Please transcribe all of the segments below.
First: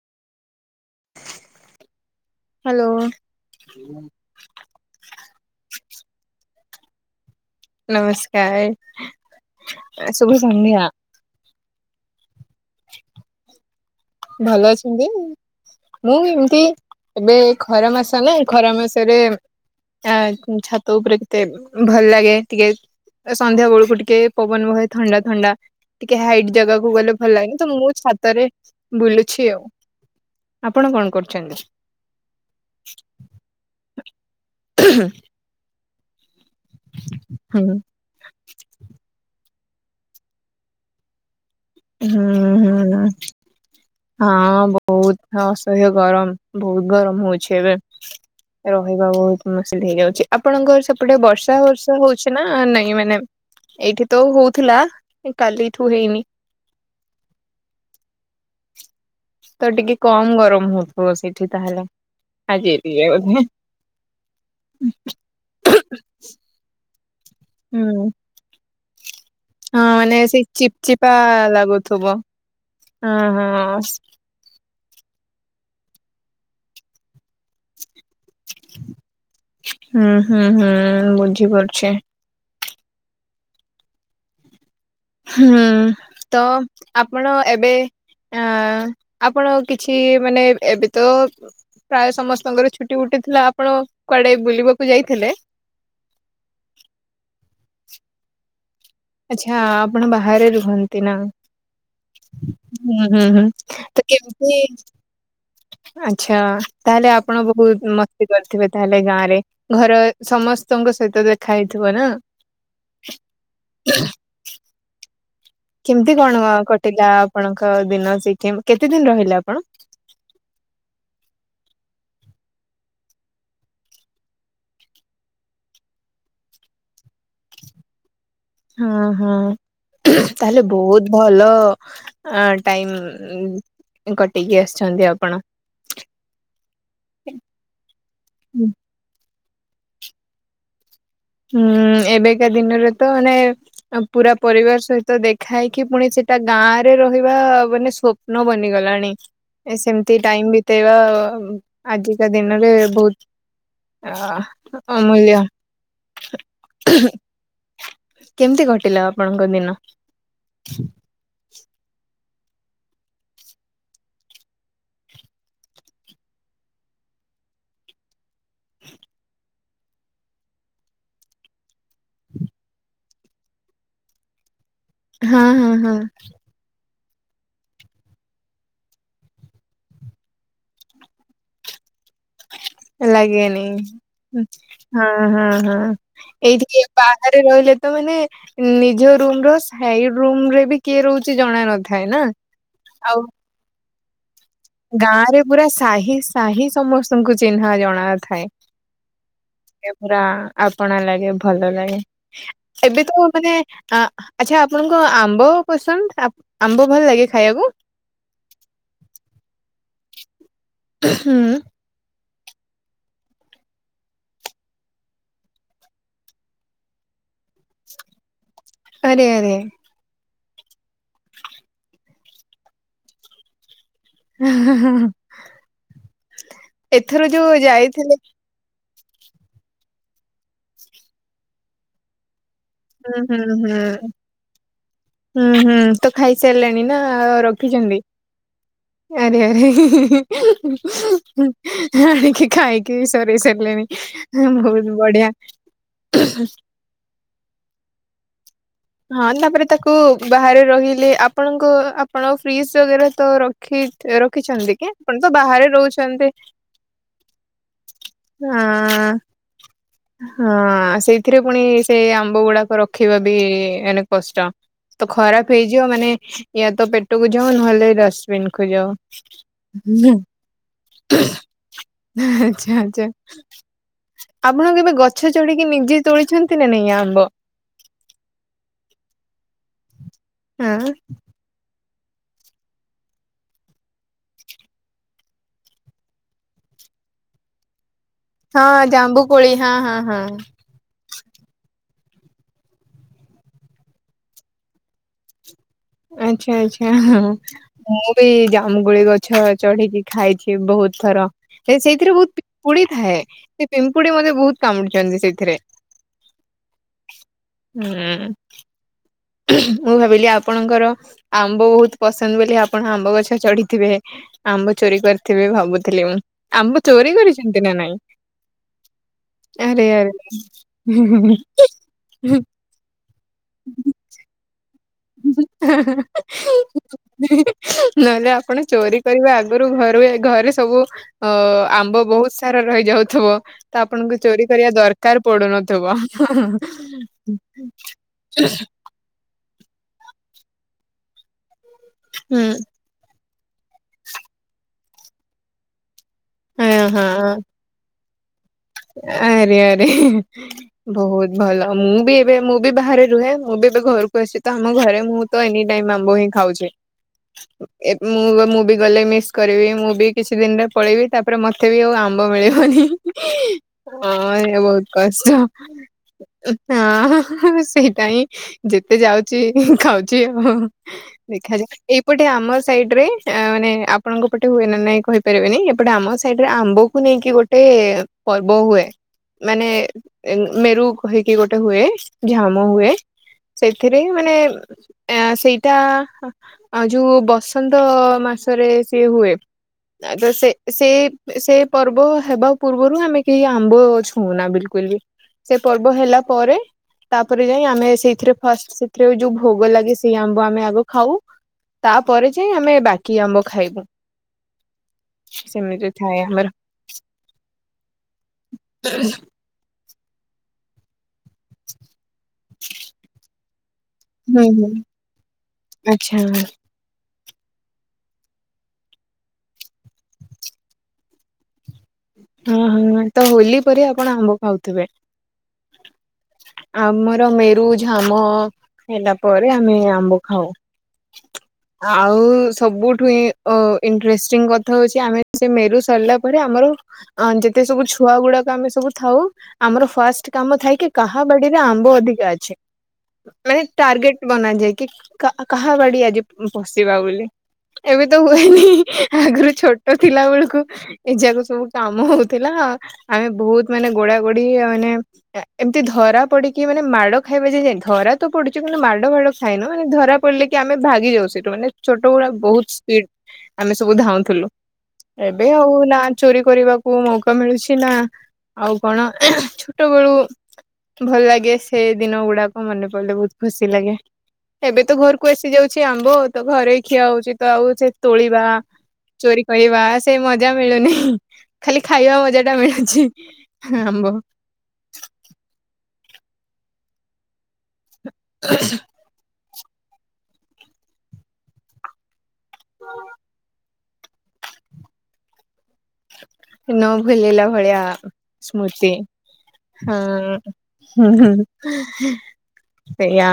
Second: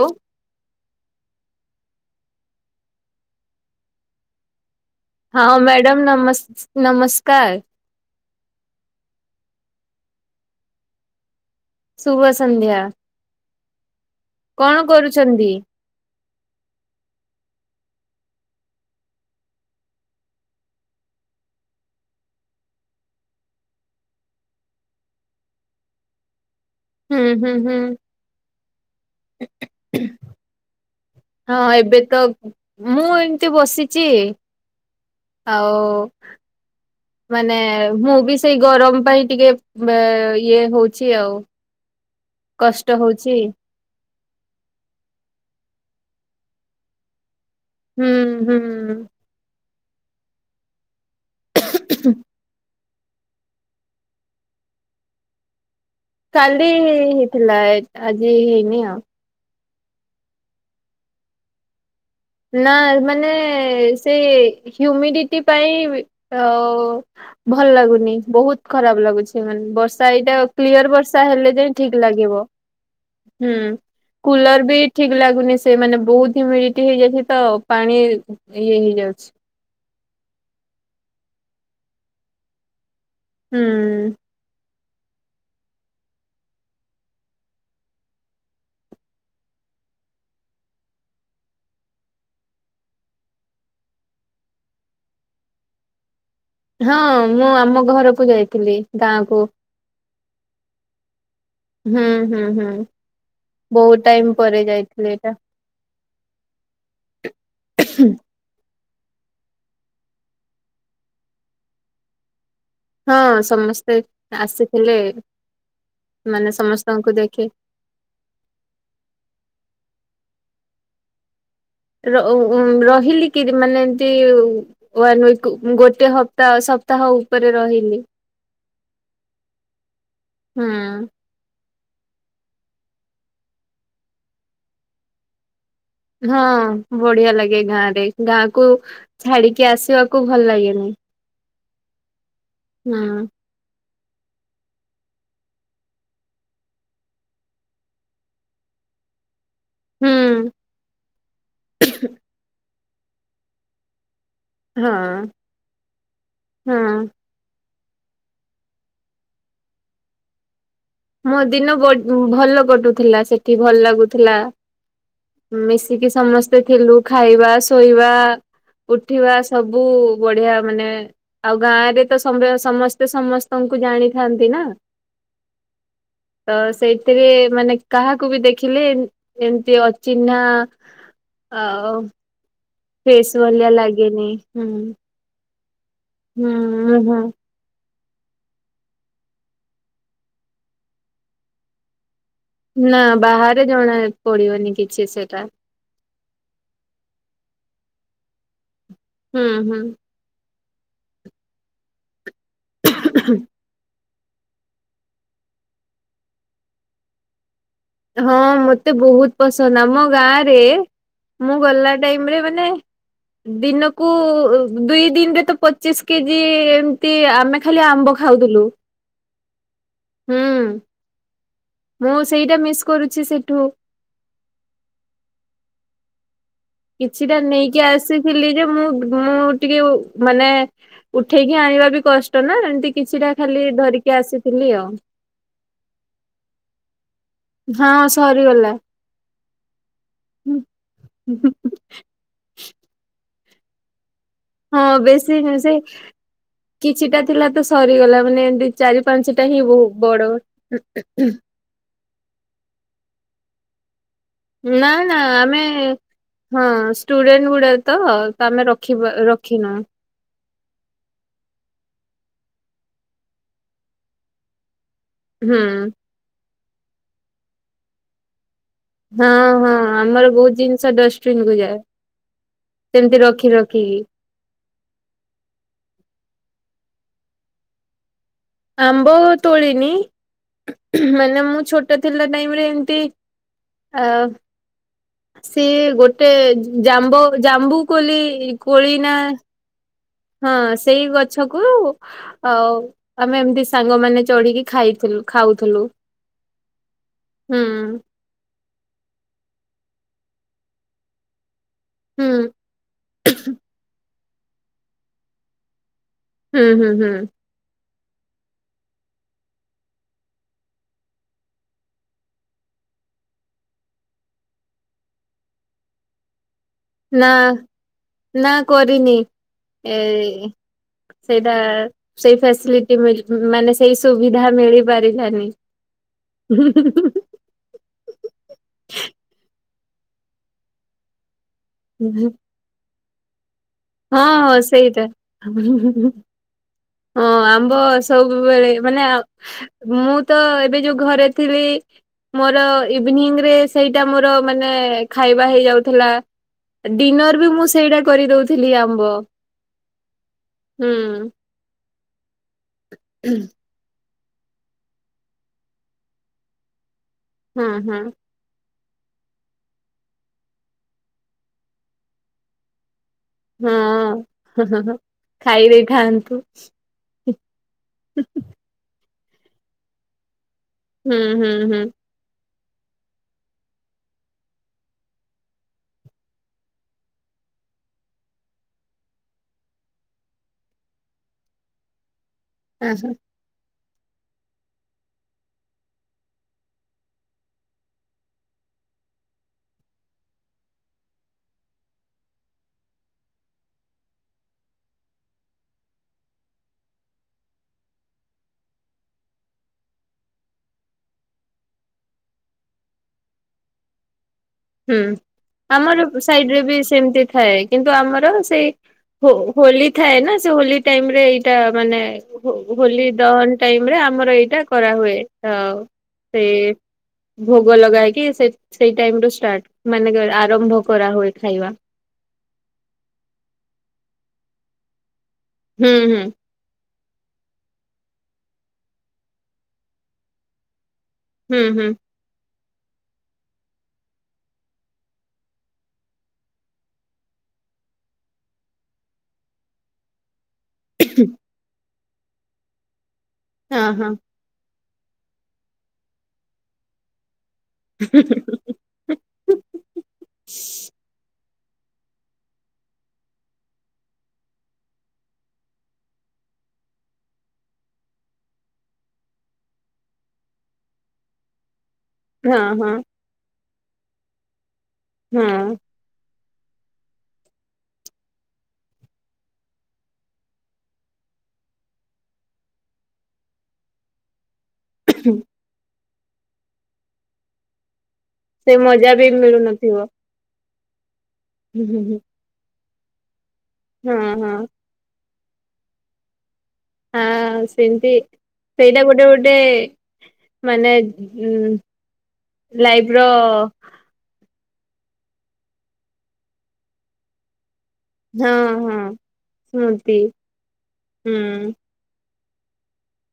ଉ ହ୍ୟାଲୋ ହଁ ମ୍ୟାଡ଼ମ ନମ ନମସ୍କାର ନମସ୍କାର ଶୁଭ ସଂନ୍ଧ୍ୟା। ଶୁଭ ସନ୍ଧ୍ୟା ଭଲ କଣ ଅଛନ୍ତି କରୁଛନ୍ତି? ମୁଁ ଏମିତି ଏବେ ଖରା ମାସ ନା ଖରା ମାସରେ ଆ ଛାତ ଉପରେ କେତେ ଭଲ ଲାଗେ ଟିକେ ସନ୍ଧ୍ୟା ବେଳକୁ ଟିକେ ପବନ ଭଏ ଥଣ୍ଡା ଥଣ୍ଡା ଟିକେ ହାଇଟ୍ ଜାଗା ଗଲେ ହୁଁ ଭଲ ହୁଁ ଲାଗେନି ତ ହୁଁ ମୁଁ ଛାତରେ ବୁଲୁଛି ଆଉ ଆପଣ କଣ କରୁଛନ୍ତି? ହଁ ଏବେ ତ ମୁଁ ଏମତି ବସିଛି ଆଉ ମାନେ ହୁଁ ମୁଁ ବି ସେଇ ଗରମ ପାଇଁ ଟିକେ ଇଏ ହଉଛି ଆଉ ହୁଁ କଷ୍ଟ ହୁଁ ହଉଚି ହଁ ବହୁତ ଅସହ୍ୟ ଗରମ ବହୁତ ଗରମ ହଉଛି। ଏବେ ହୁଁ ହୁଁ। ରହିବା ବହୁତ ମସ ହେଇଯାଉଛି। ଆପଣଙ୍କର ସେପଟେ ବର୍ଷା ବର୍ଷା ହଉଛି ନା ନାଇଁ ମାନେ ଏଇଠି ତ ହଉଥିଲା କାଲି ଏଇଠୁ ହେଇନି। କାଲି ହେଇଥିଲା ଆଜି ହେଇନି ଆଉ ତ ଟିକେ କମ ଗରମ ହଉଥିବ ସେଇଠି ତାହେଲେ ଆଜି ନା ଏତିକି ମାନେ ବୋଧେ। ସେଇ ହ୍ୟୁମିଡିଟି ପାଇଁ ଅ ଭଲ ହୁଁ ଲାଗୁନି ବହୁତ ଖରାପ ଲାଗୁଛି। ସେମାନେ ହଁ ବର୍ଷା ମାନେ ଏଇଟା ସେଇ କ୍ଲିଅର ଚିପଚିପା ବର୍ଷା ହେଲେ ଯାଇ ଠିକ୍ ଲାଗୁଥିବ। ଲାଗିବ ହଁ ହଁ ହୁଁ। କୁଲରବି ଠିକ୍ ଲାଗୁନି ସେମାନେ ବହୁତ୍ ହ୍ୟୁମିଡିଟି ହେଇଯାଇ ହିତ ପାଣି ଇଏ ହେଇଯାଉଛି। ହୁଁ ହୁଁ ହୁଁ ବୁଝି ପାରୁଛି। ହୁଁ। ହୁଁ ତ ଆପଣ ଏବେ ଅ ଆପଣ କିଛି ମାନେ ଏବେତ ପ୍ରାୟ ସମସ୍ତଙ୍କର ଛୁଟି ବୁଟି ଥିଲା ଆପଣ କୁଆଡ଼େ ବୁଲିବାକୁ ଯାଇଥିଲେ? ହଁ ମୁଁ ଆମ ଘରକୁ ଯାଇଥିଲି। ଗାଁକୁ ଆଚ୍ଛା ଆପଣ ବାହାରେ ରୁହନ୍ତିନା? ହୁଁ ହୁଁ ହୁଁ ହୁଁ ହୁଁ ବହୁତ ତ ଟାଇମ କେମିତି ପରେ ଯାଇଥିଲି ଏଇଟା ଆଚ୍ଛା ତାହେଲେ ଆପଣ ବହୁତ ମସ୍ କରିଥିବେ ତାହେଲେ ଗାଁରେ ଘର ସମସ୍ତଙ୍କ ସହିତ ଦେଖା ହେଇଥିବନା? ହଁ ସମସ୍ତେ ଆସିଥିଲେ। କେମିତି କଣ ମାନେ କଟିଲା ସମସ୍ତଙ୍କୁ ଦେଖି ଆପଣଙ୍କ ଦିନ ସେଇଠି କେତେ ଦିନ୍ ରହିଲେ ଆପଣ? ର ଉ ରହିଲିକି ମାନେ ଏମିତି ୱନ୍ ୱିକୁ ଗୋଟେ ହପ୍ତାହ ସପ୍ତାହ ଉପରେ ରହିଲି। ହଁ ହଁ ତାହେଲେ ହୁଁ ବହୁତ୍ ଭଲ। ଆଁ ଟାଇମ୍ କଟେଇକି ଆସିଚନ୍ତି ଆପଣ। ହଁ ବଢିଆ ଲାଗେ ଗାଁରେ ଗାଁକୁ ଛାଡ଼ିକି ଆସିବାକୁ ଭଲ ଲାଗେନି। ହୁଁ ଏବେକା ଦିନରେତ ହୁଁ ମାନେ ଆ ପୁରା ପରିବାର ସହିତ ଦେଖା ହେଇକି ପୁଣି ସେଟା ଗାଁରେ ରହିବା ମାନେ ସ୍ୱପ୍ନ ବନିଗଲାଣି। ଏ ସେମିତି ଟାଇମ୍ ହୁଁ ବି ତେବା ଆଜିକା ଦିନରେ ବହୁତ୍ ଅ ହଁ ଅମୂଲ୍ୟ ହଁ କେମିତି ଘଟିଲା ଆପଣଙ୍କ ଦିନ? ମୋ ଦିନ ବ ଭଲ କଟୁଥିଲା ସେଠି ଭଲ ଲାଗୁଥିଲା। ମିଶିକି ସମସ୍ତେ ଥିଲୁ ଖାଇବା ଶୋଇବା ଉଠିବା ସବୁ ବଢ଼ିଆ ମାନେ ଆଉ ଗାଁରେତ ସ ସମସ୍ତେ ସମସ୍ତଙ୍କୁ ଜାଣିଥାନ୍ତିନା। ହଁ ହଁ ହଁ। ତ ସେଇଥିରେ ମାନେ କାହାକୁବି ଦେଖିଲେ ଯେମିତି ଅଚିହ୍ନା ଆଉ? ଫେସ୍ ଲାଗେନି ଭଳିଆ ଲାଗେନି ହୁଁ। ହଁ। ଓ ହଁ ହଁ ହୁଁ ଏଇଠିକି ହୁଁ ହୁଁ। ଏବାହାରେ ରହିଲେ ତ ମାନେ ନିଜ ରୁମର ସାଇଡ଼ ରୁମରେବି କିଏ ରହୁଚି ଜଣା ନଥାଏନା। ନା ବାହାରେ ଜଣା ପଡିବନି କିଛି ଗାଁରେ ସେଟା ପୁରା ସାହିସ୍ ସାହି ସମସ୍ତଙ୍କୁ ଚିହ୍ନା ଜଣା ଥାଏ ହୁଁ ହୁଁ। ଏପୁରା ଆପଣା ଲାଗେ ଭଲ ଲାଗେ ଏବେତ ମାନେ ଆ ଆଚ୍ଛା ଆପଣଙ୍କ ଆମ୍ବ ପସନ୍ଦ ଆମ୍ବ ଭଲ ଲାଗେ ଖାଇବାକୁ? ହଁ ମତେ ବହୁତ୍ ପସନ୍ଦ ଆମ ଗାଁରେ ହୁଁ ମୁଁ ଗଲା ଟାଇମରେ ମାନେ ଦିନକୁ ଦୁଇ ଦିନରେତ ପଚିଶି କେଜି ଏମିତି ଆମେ ଖାଲି ଆମ୍ବ ଖାଉଥୁଲୁ। ଆରେ ଆରେ। ହୁଁ ମୁଁ ସେଇଟା ମିସ୍ କରୁଚି ସେଠୁ। [unintelligible] ଏଥର କିଛିଟା ଯୋଉ ନେଇକି ଯାଇଥିଲେ ଆସିଥିଲି। ଯେ ମୁଁ -ମୁଁ ଟିକେ ମାନେ ଉଠେଇକି ଆଣିବା ବି କଷ୍ଟ ନା। ଏଁତି ହୁଁ କିଛିଟା ହୁଁ ଖାଲି ହୁଁ ଧରିକି ଆସିଥିଲି ଆଉ। ହୁଁ, ହୁଁ ତ ଖାଇ ସାରିଲେଣି ନା ଆ-ଆ ରଖ୍ ଖିଛନ୍ତି ହଁ ସରିଗଲା। ଆରେ ଆରେ [unintelligible] ଆଣିକିି ଖାାଇକି ସରେଇ ସାରିଲେଣି। ବହୁତ ହଁ, ବଢିଆ। ବେଶୀ ସେ କିଛିଟା ଥିଲା ତ, ସରିଗଲା ମାନେ ଏଁତି ହଁ, ତା'ପରେ ତାକୁ ବାହାରେ ରହିଲେ। ଆପଣଙ୍କ ଆପଣ ଫ୍ରିଜ୍ ବଗେରା ତ ରଖି ରଖିଛନ୍ତି କି ନାଁ, ଆପଣ ନାଁ, ତ ଆମେ ବାହାରେ ରହୁଛନ୍ତି। ହଁ, ଷ୍ଟୁଡେଣ୍ଟ ଗୁଡ଼ା ତ, ତ ଆମେ ରଖି ହଁ ପା ରଖ୍ ଖିନୁ। ହଁ, ସେଇଥିରେ ପୁଣି ସେଇ ଆମ୍ବ ଗୁଡ଼ାକ ରଖିବା ବି, ଏଇନେ କଷ୍ଟ। ତ ଖରାପ ହୁଁ ହେଇଯିବ ମାନେ, ୟା ତ ପେଟକୁ ଯାଉ, ନହେଲେ ଡଷ୍ଟବିନକୁ ଯାଉ। ହଁ, ହଁ, ଆମର ବହୁତ ଜିନିଷ ଡଷ୍ଟବିିନ୍ କୁ ଯାଏ। ଆଚ୍ଛା ଆଚ୍ଛା। ସେମିତି ରଖି ରଖିକି। ଆପଣ କେବେ ଗଛରେ ଚଢି଼କି ନିଜେ ତୋଳିଛନ୍ତି ନା, ନାଇଁ ଆମ୍ବ? ଆମ୍ବ ତୋଳିନି, ହଁ ମାନେ ମୁଁ ଛୋଟ୍ ତ ଥିଲା ଟାଇମ୍ ରେ ଏମତି ଆ ସିଏ ଗୋଟେ ଜାମ୍ବ ଜାମ୍ବୁ କୋଲି ହଁ, କୋଳି ନା ଜାମ୍ବୁ କୋଳି ହଁ, ହଁ, ହଁ। ହଁ, ସେଇ ଗଛ କୁ ଆଉ ଆମେ ଏମତି ସାଙ୍ଗମାନେ ଚଢି଼ କି ଖାଇଥିଲୁ, ଖାଉଥିଲୁ। ଆଚ୍ଛା, ଆଚ୍ଛା ହୁଁ ମୁଁ ବି ଜାମୁ କୋଳି ଗଛ ଚଢି଼ କି ଖାଇଛି, ବହୁତ ଥର। ଏ ସେଇଥିରେ ବହୁତ ହୁଁ। ପିମ୍ପୁଡ଼ି ଥାଏ। ସେ ପିମ୍ପୁଡ଼ି ମତେ ବହୁତ କାମୁଡ଼ିଛନ୍ତି ସେଇଥିରେ। ହୁଁ ହୁଁ ହୁଁ। ହୁଁ। ମୁଁ, ଭାବିଲି ଆପଣଙ୍କର ଆମ୍ବ ବହୁତ ପସନ୍ଦ ବୋଲି, ଆପଣ ଆମ୍ବ ଗଛ ଚଢି଼ ଥିବେ। ଆମ୍ବ ଚୋରି କରିଥିବେ ଭାବୁଥିଲି ମୁଁ। ଆମ୍ବ ଚୋରି କରିଛନ୍ତି ନା ନାଇଁ? ନା, କରିନି। ଆରେ ଏଇ ଆରେ। ସେଇଟା ସେଇ ଫେସିଲି [unintelligible] ମାନେ ସେଇ ସୁବିଧା ମିଳି ପାରିଲାନି। [unintelligible] ନହେଲେ ଆପଣ ଚୋରି କରିବା ଆଗରୁ ଘରୁ ଏ ଘରେ ସବୁ ଅ-ଆମ୍ ମ୍ବ ହଁ ବହୁତ ସାରା ରହିଯାଉଥୁବ। ତ ଆପଣଙ୍କୁ ଚୋରି ହଁ କରିବା ସେଇଟା। ଦରକାର ପଡ଼ୁନଥୁବ। ହଁ ଆମ୍ବ ସବୁବେଳେ ମାନେ ମୁଁ ତ, ଏବେ ଯୋଉ ଘରେ ଥିଲି, ହୁଁ ମୋର ଇଭିନିଂ ରେ ସେଇଟା ମୋର ମାନେ ଖାଇବା ହେଇଯାଉଥିଲା। ହଁ ହଁ ଡିନର ବି ମୁଁ, ସେଇଟା କରି ଦଉ ଆରେ ଆରେ [unintelligible] ହୁଁ। ବହୁତ ଭଲ। ମୁଁ ବି ଏବେ, ମୁଁ ବି ବାହାରେ ରୁହେ। ମୁଁ ବି ତ, ଘରକୁ ଆସିଛି ତ, ଆମ ଘରେ ମୁଁ ତ ଏନି ଟାଇମ୍ ଆମ୍ବ ହିଁ ଖାଉଛି। ହୁଁ ଏ ହୁଁ ମୁଁ, ମୁଁ ବି ଗଲେ ମିସ୍ କରିବି, ମୁଁ ବି କିଛି ଦିନରେ ପଳେଇବି। ତା'ପରେ ମତେ ବି ଆଉ ଆମ୍ବ ମିଳିବନି। [unintelligible] ହଁ, ଏଇ ବହୁତ କଷ୍ଟ। ଖାଇ ଦେଇଥାନ୍ତୁ। ହଁ, ହଁ, ହଁ ହ ସେଇଟା ହିଁ ଯେତେ ଯାଉଚି, ଖାଉଛି ଆଉ-ଉ। ହୁଁ ହୁଁ ଦେଖାଯା, ହୁଁ ଏ ଏପଟେ ଆମ ସାଇଡ୍ ରେ ମାନେ ଆପଣଙ୍କ ପଟେ ହୁଏ ନା ନାହିଁ କହିପାରିବିନି? ଏପଟେ ଆମ ସାଇଡ୍ ରେ ଆମ୍ବକୁ ନେଇକି ଗୋଟେ ଟେ-ଏ ପର୍ବ ହୁଏ ମାନେ ମେରୁ କହିକି ଗୋଟେ ହୁଏ ଝା ମ ହୁଏ ଆହା ସେଥିରେ ମାନେ ଏଁ ସେଇଟା ଆଉ ଯୋଉ ବସନ୍ତ ମାସରେ ସିଏ ହୁଏ। ଆଇଦର ସେ ସେ ସେ ପର୍ବ ହେବା ପୂର୍ବରୁ ଆମେ କେହି ଆମ୍ବ ଛୁଉଁନା ବିଲକୁଲ ବି ସେ ପର୍ବ ହେଲା ପରେ ତାପରେ ଯାଇଁ ଆମେ ସେଇଥିରେ ଫାଷ୍ଟ ସେଥିରେ ଯୋଉ ଭୋଗ ଲାଗେ ସେଇ ଆମ୍ବ ଆମେ ଆଗ ଖାଉ। ତାପରେ ଯାଇଁ ଆମେ ବାକି ଆମ୍ବ ଖାଇବୁ। ହୁଁ ସେମିତି ଆମର ଥାଏ ସାଇଡ ରେ ବି ସେମିତି ଥାଏ କିନ୍ତୁ ଆମର ସେଇ ହୁ ହୋଲି ଥାଏ ନା ସେ ହୋଲି ଟାଇମ ରେ ଏଇଟା ମାନେ ହୋଲି ଦହନ ଟାଇମି ରେ ଆମର ହୁଁ ଏଇଟା ହୁଁ। କରାହୁଏ ଆଉ ଆଚ୍ଛା ସେ ଭୋଗ ଲଗାଇକି ସେ ସେଇ ଟାଇମ ରୁ ଷ୍ଟାର୍ଟ ମାନେ ଆରମ୍ଭ କରା ହୁଏ ଖାଇବା। ହଁ ହଁ ତ ହୋଲି ପରେ ଆପଣ ଆମ୍ବ ଖାଉଥିବେ? ହୁଁ ହୁଁ। ଆମର ମେରୁ ଝାମ ହେଲା ପରେ ଆମେ ଆମ୍ବ ଖାଉ। ହୁଁ ହୁଁ ଆଉ ସବୁଠୁିଁ ଅ ଏଣ୍ଟରେଷ୍ଟି କଥା ହୋଉଚି ଆମେ ସେ ମେରୁ ସରିଲା ପରେ ଆମର ଅ ଯେତେ ସବୁ ଛୁଆ ଗୁଡାକ ଆମେ ସବୁ ଥାଉ ଆମର ଫାଷ୍ଟ କାମ ଥାଏ କି କାହା ବାଡିରେ ଆମ୍ବ ଅଧିକା ଅଛି ମାନେ ହଁ ହଁ। ଟାର୍ଗେଟ ବନାଯାଏ କି କାହା କାହା ବାଡି ଆଜି ପସିବା ବୋଲି ଏବେ ତ ହୁଏନି। ଆଗରୁ ଛୋଟ ଥିଲା ବେଳକୁ ଏ ଯାକ ସବୁ କାମ ହୋଉଥିଲା ଆମେ ବୋହୁତ ମାନେ ଗୋଡା ଗୋଡି ଆଉ ମାନେ ଏମିତି ଧରା ପଡିକି ମାନେ ମାଡ଼ ଖାଇବା ଯ ଯାଇ ଧରା ତ ପଡୁଛି କିନ୍ତୁ ମାଡ ଫାଡ ଖାଇନୁ ମାନେ ଧରା ପଡିଲେ କି ଆମେ ଭାଗି ଯାଉ ସେଠୁ ମାନେ। ଛୋଟ ଗୁଡା ହଁ ବୋହୁତ ହଁ ସ୍ପିଡ ଆମେ ସବୁ ଧାଉଁଥିଲୁ ଏବେ ଆଉ ହଁ ନା ଚୋରି କରିବାକୁ ମୌକା ମିଳୁଛି ନା ଆଉ କଣ ଛୋଟ ବେଳୁ ଭଲ ଲାଗେ ସେ ଦିନ ଗୁଡାକ ମନେ ପଡିଲେ ବୋହୁତ ଖୁସି ଲାଗେ। ଏବେ ତ ଘରକୁ ଆସି ଯାଉଛି ଆମ୍ବ ତ ଘରେ ଖିଆ ହୋଉଚି ତ ଆଉ ସେ ତୋଳିବା ସେ ମଜା ବି ଚୋରି କରିବା ମିଳୁନଥିବ। ସେ ମ ମଜା ମିଳୁନି ଖାଲି ଖାଇବା ମଜା ଟା ମିଳୁଛି। ଆମ୍ବ ହଁ ହଁ। ହଁ ସେମତି ସେଇଟା ଗୋଟେ ଗୋଟେ ମାନେ ଉଁ ଲାଇଫ ର ନ ଭୁଲିଲା ଭଳିଆ ହଁ ସ୍ମୃତି ହଁ ହଁ ସ୍ମୃତି ହୁଁ ହୁଁ। ସେଇଆ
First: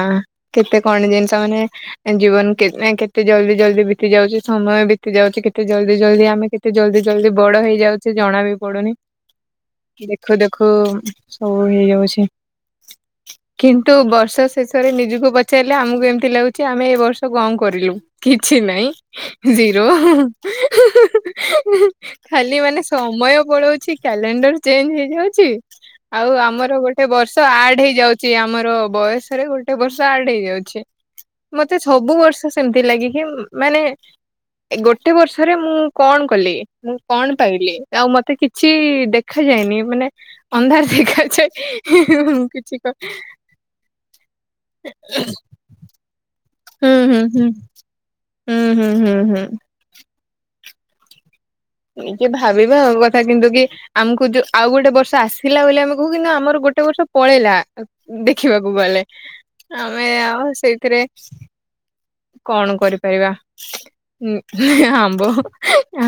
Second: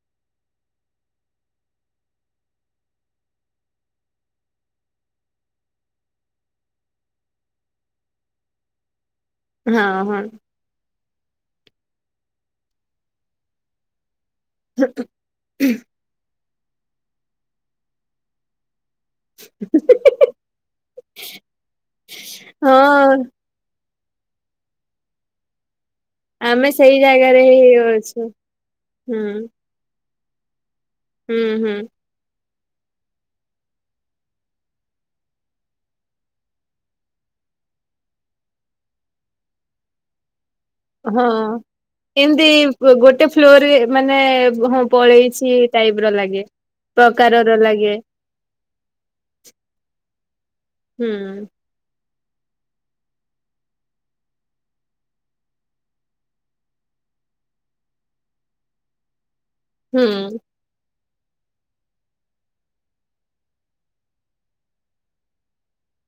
କେତେ କଣ ଜିନିଷ ମାନେ ଏ ଜୀବନ କେତେନ୍ କେତେ ଜଲ୍ଦୀ ଜଲ୍ଦୀ ବିତି ଯାଉଚି ସମୟ ବିତି ଯାଉଚି କେତେ ଜଲ୍ଦୀ ଜଲ୍ଦୀ ଆମେ କେତେ ଜଲ୍ଦୀ ଜଲ୍ଦୀ ବଡ ହେଇଯାଉଚେ ଜଣା ବି ପଡୁନି ହଁ କି ହଁ। ଦେଖ ଦେ ଖୁ ସବୁ ହେଇଯାଉଛି କିନ୍ତୁ ବର୍ଷ ଶେଷରେ ନିଜୁକୁ ପ ଚାରିଲେ ଆମକୁ ଏମତି ଲାଗୁଛି ଆମେ ଏ ବର୍ଷ କଁ କରିଲୁ କିଛି ନହିଁ। ଜିରୋ ଖାଲି ମାନେ ହଁ ସମୟ ପଳଉ ଛି କ୍ୟାଲେଣ୍ଡର ଚେଞ୍ଜ ହେଇଯାଉଚି। ଆଉ ଆମେ ଆମର ସେଇ ଗୋଟେ ବର୍ଷ ଜାଗାରେ ହିଁ ଆଡ ଅଛୁ। ହେଇଯାଉଚି ଆମର ହୁଁ ବୟସରେ ଗୋ ଟେ ବର୍ଷ ଆଡ ହେଇଯାଉଛି ହୁଁ ହୁଁ ମତେ ସବୁ ବର୍ଷ ସେ ସେମିତି ଲାଗିକି ମାନେ ଏ ଗୋଟେ ବର୍ଷରେ ମୁଁ କଣ କଲି ମୁଁ କଣ ପାଇଲି ଆଉ ମତେ କିଛି ଦେଖାଯାଏନି ମାନେ ଅନ୍ଧାର ହଁ ଦେଖାଯାଏ କିଛି ଏମିତି ଗୋଟେ ଫ୍ଲୋରରେ ମାନେ ହଁ ପଳେଇଛି ଟାଇପ ର ଲାଗେ। ହୁଁ ହୁଁ ହୁଁ ପ୍ରକାରର ଲାଗେ ହୁଁ ହୁଁ ହୁଁ ହୁଁ। ହୁଁ ଟିକେ ଭାବିବା ଆଉ କଥା କିନ୍ତୁ କି ଆମକୁ ଯୋଉ, ଆଉ ଗୋଟେ ବର୍ଷ ଆସିଲା ବୋଲି ଆମେ କହୁ, କିନ୍ତୁ ଆମର ଗୋଟେ ବର୍ଷ ପଳେଇଲା। ଦେଖିବାକୁ ଗଲେ, ହୁଁ ଆମେ ଆଉ ସେଇଥିରେ କଣ କରିପାରିବା ଉଁ ହାଁ ହାଁ ଆମ୍ବ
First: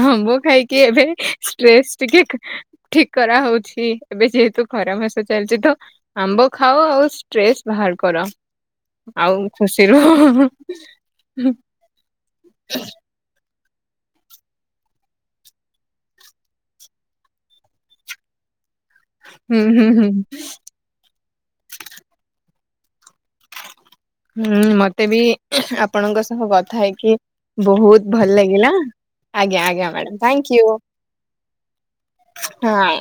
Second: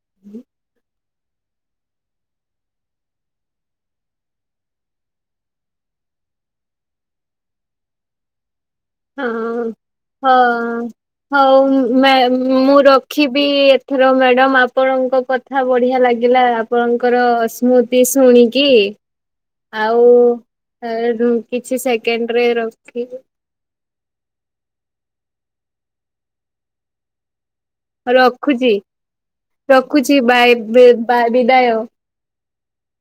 ଆମ୍ବ ଖାଇକି ଏବେ ଷ୍ଟ୍ରେସ୍ ଟିକେ ଠିକ କରାହଉଛି, ଏବେ ଯେହେତୁ ଖରା ମାସ ଚାଲିଛି ତ। ଆମ୍ବ ଖାଅ ଆଉ ଷ୍ଟ୍ରେସ୍ ବାହାର କର। ଆଉ ହଁ ଖୁସି ରୁହ ହୁଁ ହଁ ହଉ ମେ ମୁ ରଖୁ ରଖିବି, ଏଥର ମ୍ୟାଡ଼ମ୍ ଆପଣଙ୍କ କଥା ବଢିଆ ଲାଗିଲା, ଆପଣଙ୍କର ସ୍ମୃ ଶୁଣିକି ହୁଁ ଆଉ ହୁଁ। କିଛି ସେକେଣ୍ଡରେ ରଖିବି ହୁଁ ମତେ ବି ଆପଣଙ୍କ ସହ କଥା ହେଇକି ବହୁତ ଭଲ ଲାଗିଲା, ରଖୁଛି ଆଜ୍ଞା ଆଜ୍ଞା ରଖୁଛି ମ୍ୟାଡାମ ବାଏ ଥ୍ୟାଙ୍କ୍ୟୁ। ବିଦାୟ। ହଁ।